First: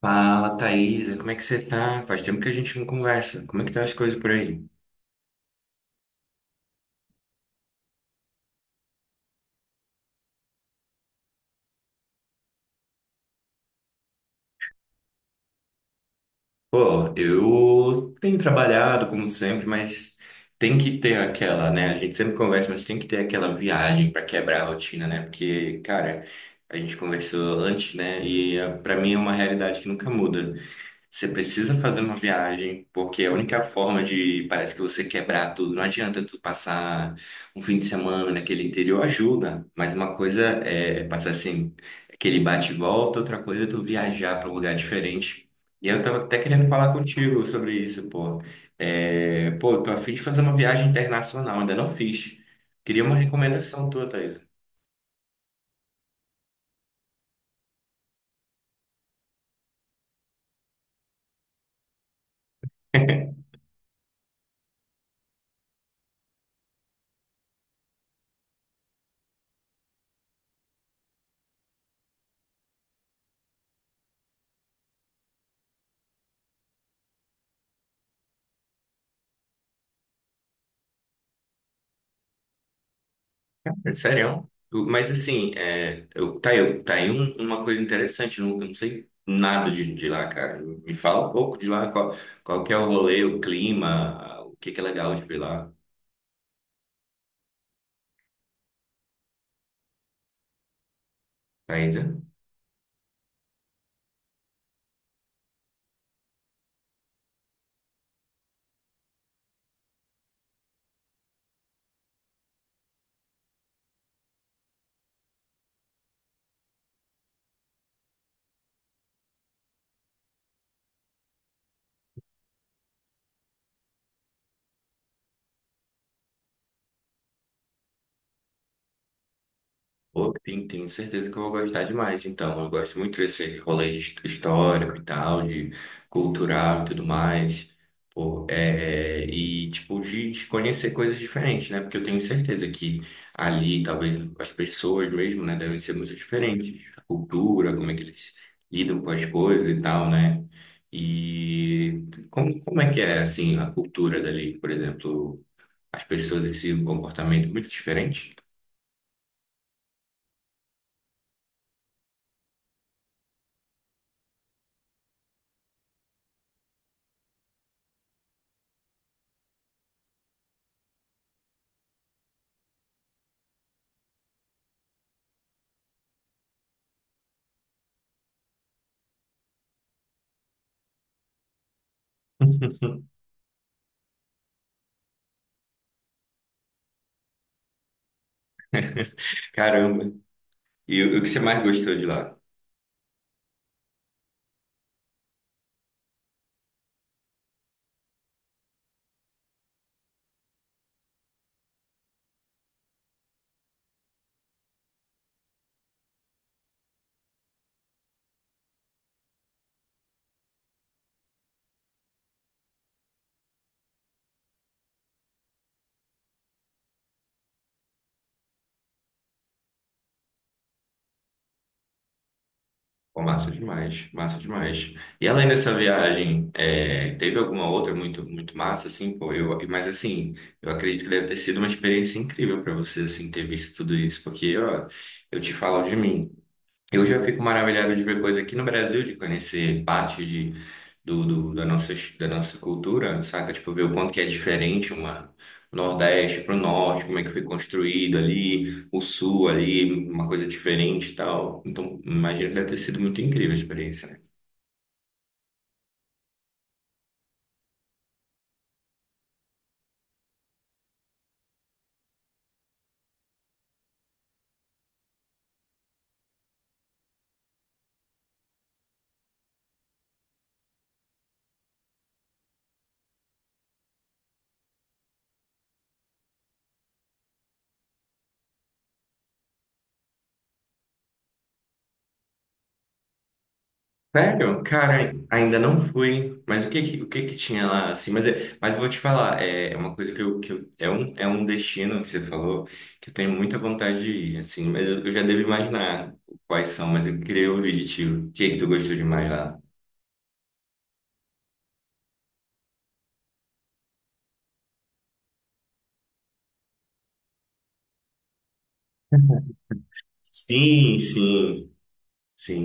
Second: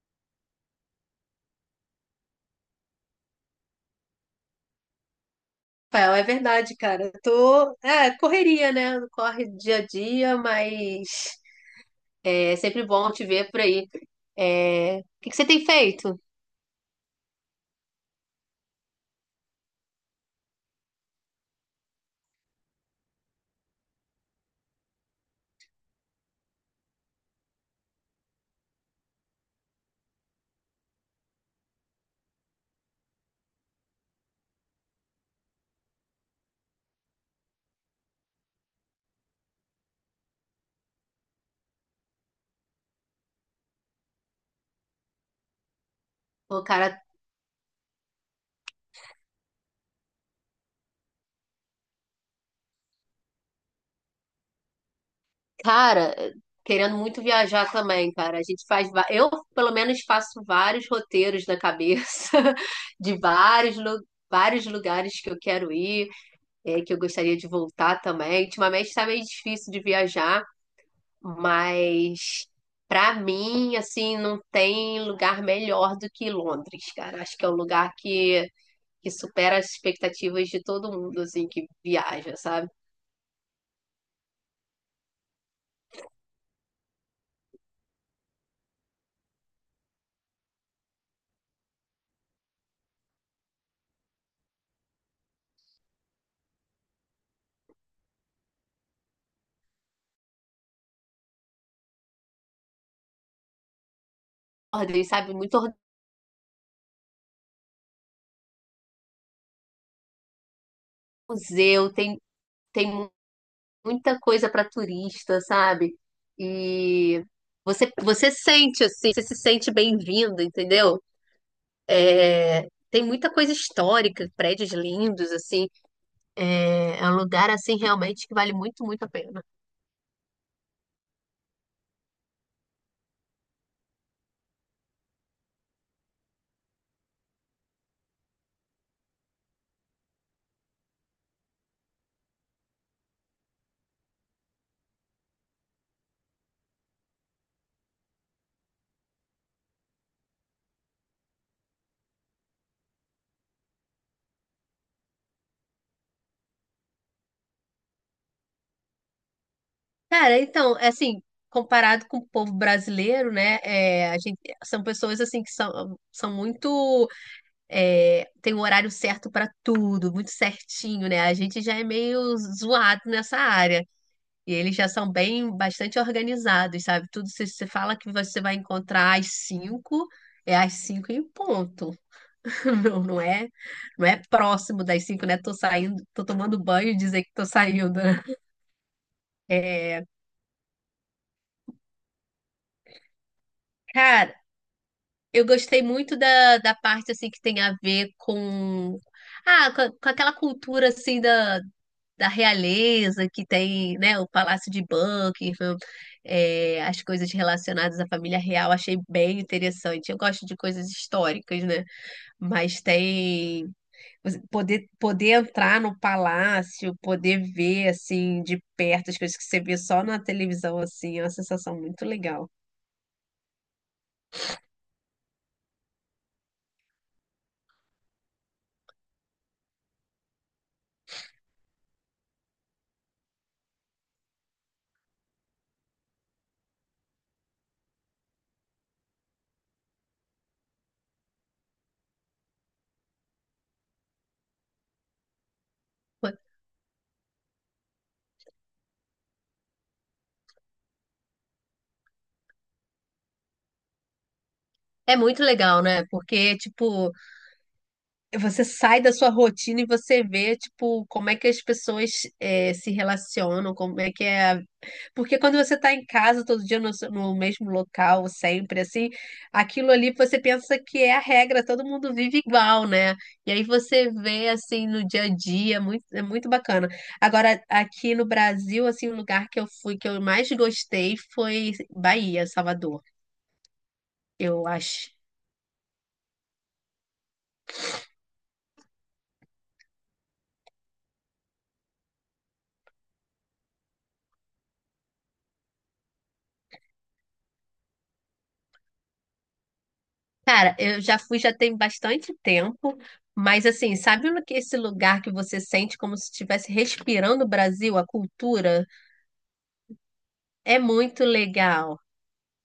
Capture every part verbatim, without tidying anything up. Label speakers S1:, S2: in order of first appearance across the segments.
S1: Fala, Thaisa, como é que você tá? Faz tempo que a gente não conversa. Como é que tá as coisas por aí?
S2: Rafael, é verdade, cara. Eu tô, é, correria, né? Corre dia a dia, mas é sempre bom te ver por aí. É, O que que você tem feito?
S1: Pô, eu tenho trabalhado como sempre, mas tem que ter aquela, né? A gente sempre conversa, mas tem que ter aquela viagem pra quebrar a rotina, né? Porque, cara, a gente conversou antes, né? E eh, pra mim é uma realidade que nunca muda. Você precisa fazer uma viagem, porque é a única forma de, parece que você quebrar tudo. Não adianta tu passar um fim de semana naquele interior, ajuda, mas uma coisa é passar assim, aquele bate e volta, outra coisa é tu viajar para um lugar diferente. E eu tava até
S2: Pô,
S1: querendo falar
S2: cara,
S1: contigo sobre isso, pô. É, pô, eu tô a fim de fazer uma viagem internacional, ainda não fiz. Queria uma recomendação tua, Thaís.
S2: cara, querendo muito viajar também, cara. A gente faz, va- eu pelo menos faço vários roteiros na cabeça de vários, lu- vários lugares que eu quero ir, é, que eu gostaria de voltar também. Ultimamente tá meio difícil de viajar. Mas para mim, assim, não tem lugar melhor do que Londres, cara. Acho que é um lugar que, que supera as expectativas de todo mundo, assim, que viaja, sabe?
S1: É sério. Mas assim, é, eu, tá, aí- tá aí um- uma coisa interessante, eu não, eu não sei nada de, de lá, cara. Me fala um pouco de lá, qual, qual que é o rolê, o clima, o que que é legal de ver lá, Thaisa.
S2: Ordem, sabe, muito museu, tem, tem mu- muita coisa para turista, sabe? E você, você sente, assim, você se sente bem-vindo, entendeu? É, tem muita coisa histórica, prédios lindos, assim. É, é um lugar, assim, realmente que vale muito, muito a pena.
S1: Pô, tem, tenho certeza que eu vou gostar demais, então. Eu gosto muito desse rolê his- histórico e tal, de cultural e tudo mais. Pô, é, e, tipo, de, de conhecer coisas diferentes, né? Porque eu tenho certeza que ali, talvez, as pessoas mesmo, né, devem ser muito diferentes. A cultura, como é que eles lidam com as coisas e tal, né? E como, como é que é, assim, a cultura dali, por exemplo, as pessoas em si, um comportamento muito diferente?
S2: Cara, então, é assim, comparado com o povo brasileiro, né, é, a gente, são pessoas, assim, que são, são muito, é, tem um horário certo para tudo, muito certinho, né, a gente já é meio zoado nessa área, e eles já são bem, bastante organizados, sabe, tudo, se você fala que você vai encontrar às cinco, é às cinco e ponto, não, não é, não é próximo das cinco, né, tô saindo, tô tomando banho e dizer que tô saindo, né?
S1: Caramba.
S2: É,
S1: E o o que você mais gostou de lá?
S2: cara, Eu gostei muito da, da parte assim que tem a ver com ah, com, com aquela cultura assim da, da realeza que tem, né, o Palácio de Buckingham, é, as coisas relacionadas à família real, achei bem interessante. Eu gosto de coisas históricas, né? Mas tem você poder poder entrar no palácio, poder ver assim de perto as coisas que você vê só na televisão assim, é uma sensação muito legal.
S1: Pô, massa demais, massa demais. E além dessa viagem, é, teve alguma outra muito, muito massa, assim, pô, eu, mas assim, eu acredito que deve ter sido uma experiência incrível para você, assim, ter visto tudo isso, porque, ó, eu te falo de mim. Eu já fico maravilhado de ver coisa aqui no Brasil, de conhecer parte de, do, do- da nossa, da nossa cultura, saca? Tipo, ver o quanto que é diferente uma o Nordeste para o Norte, como é que foi construído ali, o Sul ali, uma coisa diferente e tal. Então, imagino que deve ter sido muito incrível a experiência, né?
S2: É muito legal, né? Porque, tipo, você sai da sua rotina e você vê, tipo, como é que as pessoas eh, se relacionam, como é que é. a- Porque quando você tá em casa todo dia no, seu- no mesmo local, sempre, assim, aquilo ali você pensa que é a regra, todo mundo vive igual, né? E aí você vê, assim, no dia a dia, é muito, é muito bacana. Agora, aqui no Brasil, assim, o lugar que eu fui, que eu mais gostei foi Bahia, Salvador.
S1: Sério?
S2: Eu
S1: Cara, ainda não fui. Mas o que que, o que que tinha lá, assim? Mas, é- mas eu vou te falar, é é uma coisa que eu, que eu- é um, é um destino que você falou que eu tenho muita vontade de ir, assim. Mas eu, eu já devo imaginar quais são, mas eu queria ouvir de ti. O que que tu gostou demais lá?
S2: Cara, eu já fui já tem bastante tempo, mas assim, sabe no que esse lugar que você sente como se estivesse respirando o Brasil, a cultura? É
S1: Sim,
S2: muito
S1: sim,
S2: legal,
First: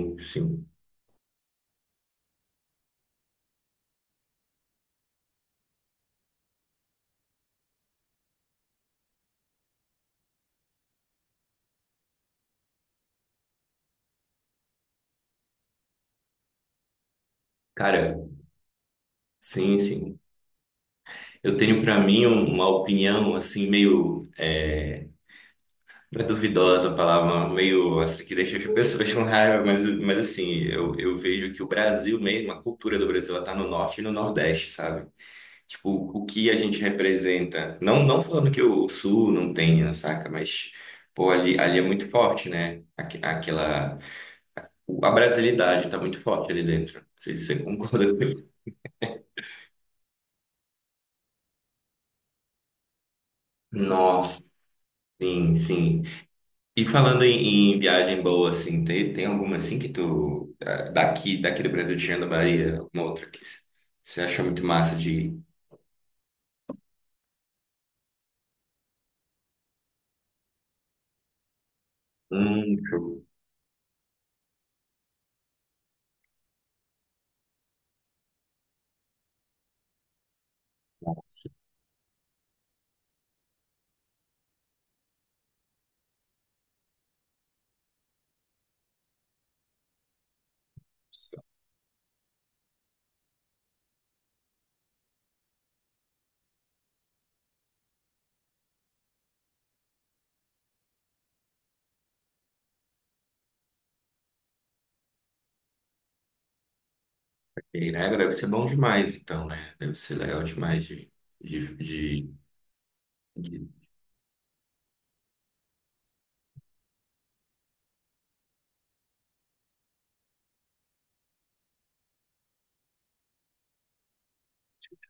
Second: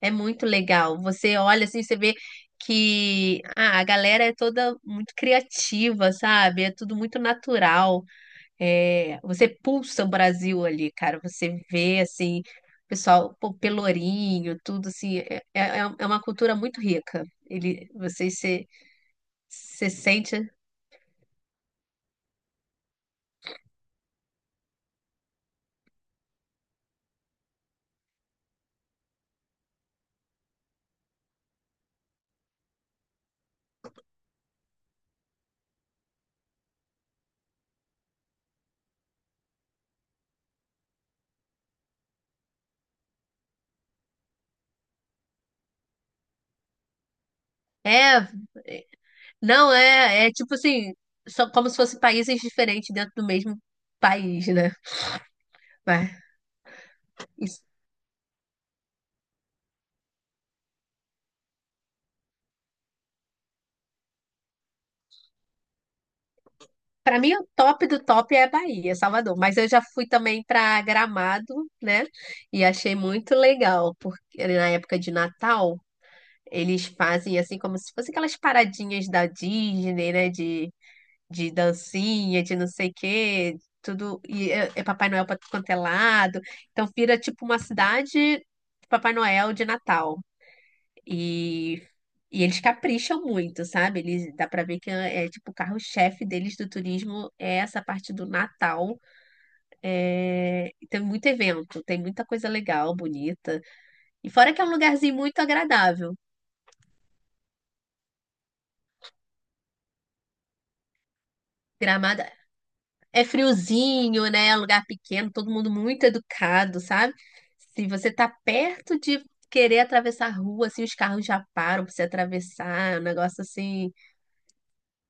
S2: é muito
S1: sim.
S2: legal. Você olha assim, você vê que ah, a galera é toda muito criativa, sabe? É tudo muito natural. É, você pulsa o Brasil ali, cara. Você vê assim, o pessoal, pô, Pelourinho, tudo assim. É, é, é uma cultura muito rica. Ele,
S1: Cara,
S2: você se
S1: sim,
S2: você
S1: sim.
S2: sente.
S1: Eu tenho pra mim um- uma opinião assim meio é, é duvidosa a palavra, meio assim, que deixa as pessoas com raiva, mas, mas assim, eu, eu vejo que o Brasil mesmo, a cultura do Brasil, ela tá no norte e no nordeste, sabe? Tipo, o que a gente representa, não, não falando que o sul não tenha, saca? Mas, pô, ali, ali é muito forte, né? Aqu- Aquela... A brasilidade tá muito forte ali dentro. Não sei se você concorda com
S2: É,
S1: isso.
S2: não é, é tipo assim, são como se fossem países diferentes dentro do mesmo país,
S1: Nossa,
S2: né?
S1: sim, sim.
S2: Mas
S1: E falando
S2: isso-
S1: em, em viagem boa, assim, tem, tem alguma assim que tu, ah, daqui, daqui do Brasil, tirando a Bahia, alguma outra que você achou muito massa de ir?
S2: pra mim o top do top é a Bahia, Salvador, mas eu já fui também pra Gramado, né? E
S1: Hum,
S2: achei
S1: show.
S2: muito legal, porque na época de Natal eles fazem assim como se fossem aquelas paradinhas da Disney, né? De de dancinha, de não sei o quê, tudo. E é, é Papai Noel para tudo quanto é lado. Então vira tipo uma cidade de Papai Noel de Natal.
S1: Nossa,
S2: E, e eles capricham muito, sabe? Eles, dá para ver que é, é, tipo o carro-chefe deles do turismo é essa parte do Natal. É, e tem muito evento, tem muita coisa legal, bonita. E fora que é um lugarzinho muito agradável.
S1: ok, né? Deve ser bom demais, então, né? Deve ser legal demais de, de,
S2: Gramado,
S1: de,
S2: é
S1: de...
S2: friozinho, né? Lugar pequeno, todo mundo muito educado, sabe? Se você tá perto de querer atravessar a rua, assim, os carros já param pra você atravessar, é um negócio assim,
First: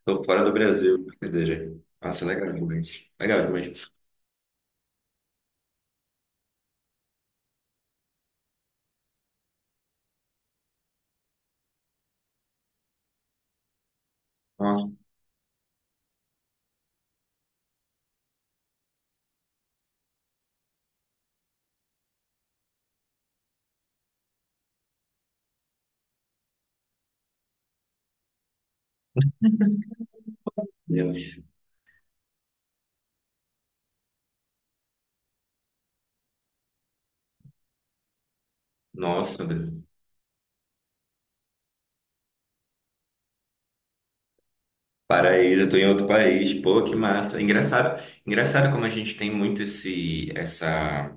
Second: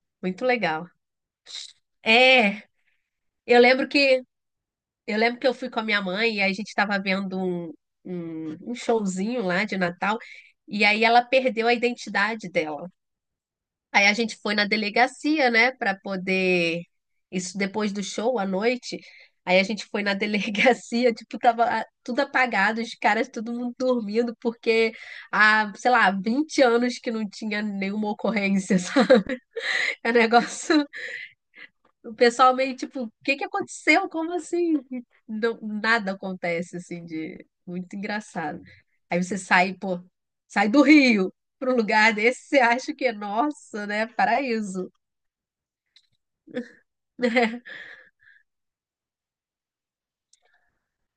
S1: Tô fora
S2: muito
S1: do
S2: legal.
S1: Brasil, brincadeira. Nossa, legal
S2: É,
S1: demais. Legal
S2: eu lembro
S1: demais.
S2: que eu lembro que eu fui com a minha mãe e aí a gente tava vendo um, um, um showzinho lá de Natal, e aí ela perdeu a identidade dela. Aí a gente foi na
S1: Nossa,
S2: delegacia, né, para poder. Isso depois do show à noite. Aí a gente foi na delegacia, tipo, tava ah, tudo apagado, os caras, todo mundo dormindo, porque há, sei lá, vinte anos que não tinha nenhuma ocorrência, sabe? É um negócio.
S1: Deus.
S2: O pessoal meio tipo, o que que aconteceu? Como assim? Não- nada acontece, assim, de. Muito engraçado. Aí você
S1: Nossa,
S2: sai,
S1: Deus.
S2: pô, sai do Rio para um lugar desse, você acha que é nossa, né? Paraíso.
S1: Paraíso, eu tô em outro país. Pô, que massa. Engraçado, engraçado como a gente tem muito esse, essa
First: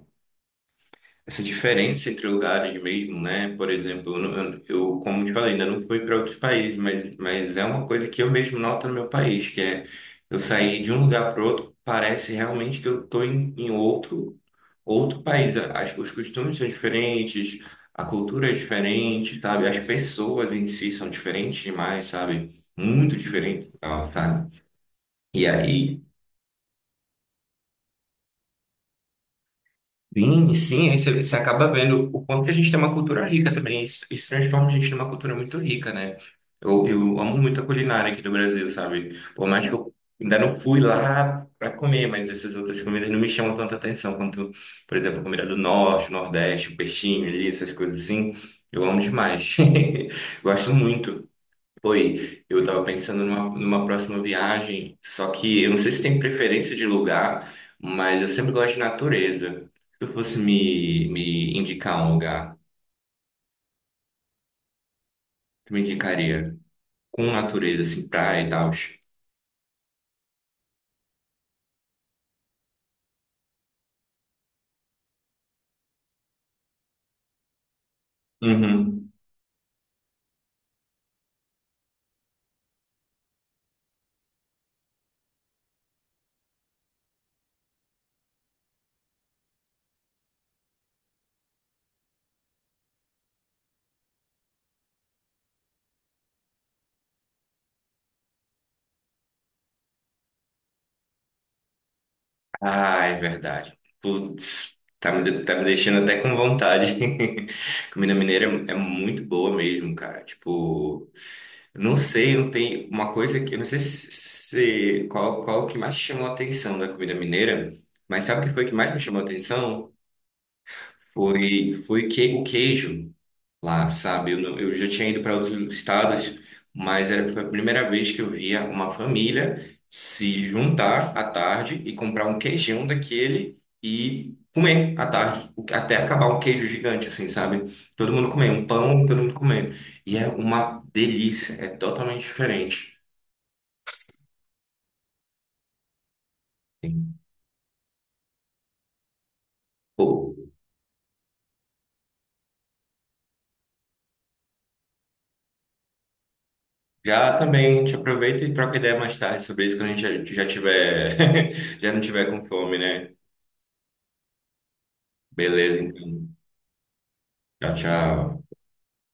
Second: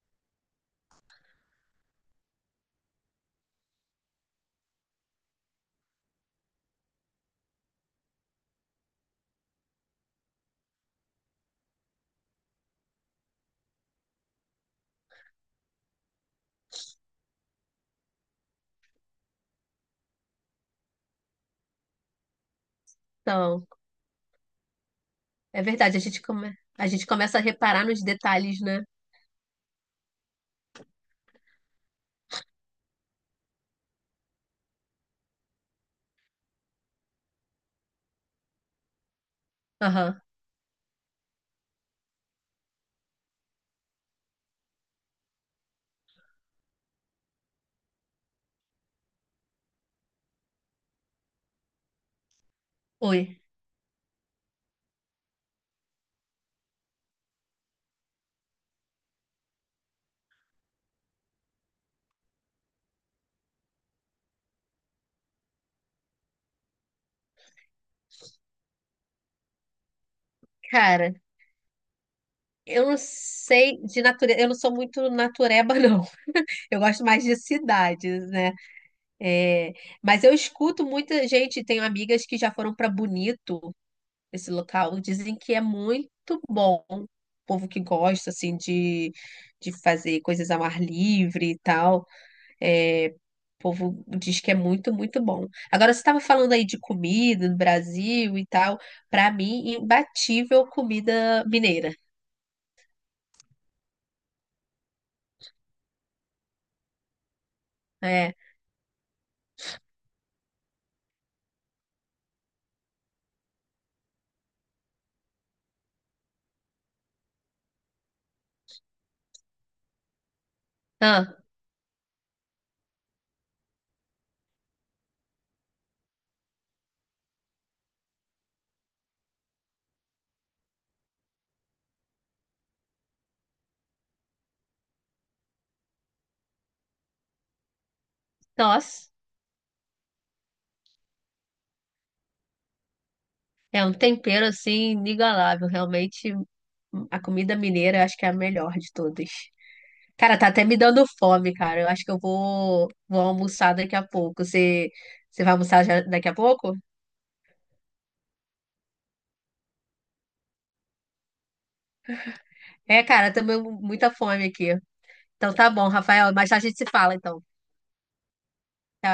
S1: essa diferença entre lugares mesmo, né? Por exemplo, eu, não- eu, como te falei, ainda não fui para outros países, mas, mas é uma coisa que eu mesmo noto no meu país, que é eu sair de um lugar para outro, parece realmente que eu estou em, em outro, outro país. As, os costumes são diferentes, a cultura é diferente, sabe? As pessoas em si são diferentes demais, sabe? Muito
S2: Então,
S1: diferentes, e tal, sabe? E
S2: é verdade, a
S1: aí
S2: gente come... a gente começa a reparar nos detalhes, né?
S1: sim, sim, aí você, você acaba vendo o quanto que a gente tem uma cultura rica também. Isso, isso transforma a gente numa cultura muito rica, né? Eu, eu amo muito a culinária aqui do Brasil, sabe? Por mais que eu
S2: Aham.
S1: ainda não fui lá para comer, mas essas outras comidas não me chamam tanta atenção quanto, por exemplo, a comida do Norte, Nordeste, o peixinho ali, essas coisas assim. Eu amo demais. Gosto muito. Foi, eu tava pensando
S2: Oi.
S1: numa, numa próxima viagem, só que eu não sei se tem preferência de lugar, mas eu sempre gosto de natureza. Se tu fosse me, me indicar um lugar, tu me indicaria com natureza, assim, praia e tal.
S2: Cara, eu não sei de natureza, eu não sou muito natureba, não. Eu gosto mais de cidades, né?
S1: Uhum.
S2: É, mas eu escuto muita gente, tenho amigas que já foram para Bonito, esse local, dizem que é muito bom. O povo que gosta, assim, de, de fazer coisas ao ar livre e tal. É, o povo diz que é muito, muito bom. Agora, você estava falando aí de comida no Brasil e tal. Para mim, imbatível comida mineira.
S1: Ah, é verdade. Putz, tá me, de- tá me deixando até com vontade. Comida
S2: É.
S1: mineira é é muito boa mesmo, cara. Tipo. Não sei, não tem uma coisa que eu não sei se, se- qual qual que mais chamou a atenção da comida mineira, mas sabe o que foi que mais me chamou a atenção?
S2: Ah,
S1: Foi foi que o queijo lá, sabe? Eu, não- eu já tinha ido para outros estados, mas era foi a primeira vez que eu via uma família se juntar à tarde e comprar um queijão daquele e comer à tarde, o- até acabar um queijo gigante assim, sabe? Todo mundo comer, um pão,
S2: nossa,
S1: todo mundo comendo. E é uma delícia, é totalmente diferente.
S2: é um tempero assim inigualável. Realmente,
S1: Sim.
S2: a comida mineira eu acho que é a melhor de todas.
S1: Pô,
S2: Cara, tá até me dando fome, cara. Eu acho que eu vou, vou almoçar daqui a pouco. Você, você vai almoçar já daqui a pouco?
S1: já também te aproveita e troca ideia mais tarde sobre isso quando a gente já, já tiver, já não tiver com fome,
S2: É,
S1: né?
S2: cara, também muita fome aqui. Então tá
S1: Beleza,
S2: bom, Rafael.
S1: então.
S2: Mais tarde a gente se fala, então.
S1: Tchau, tchau.
S2: Tchau.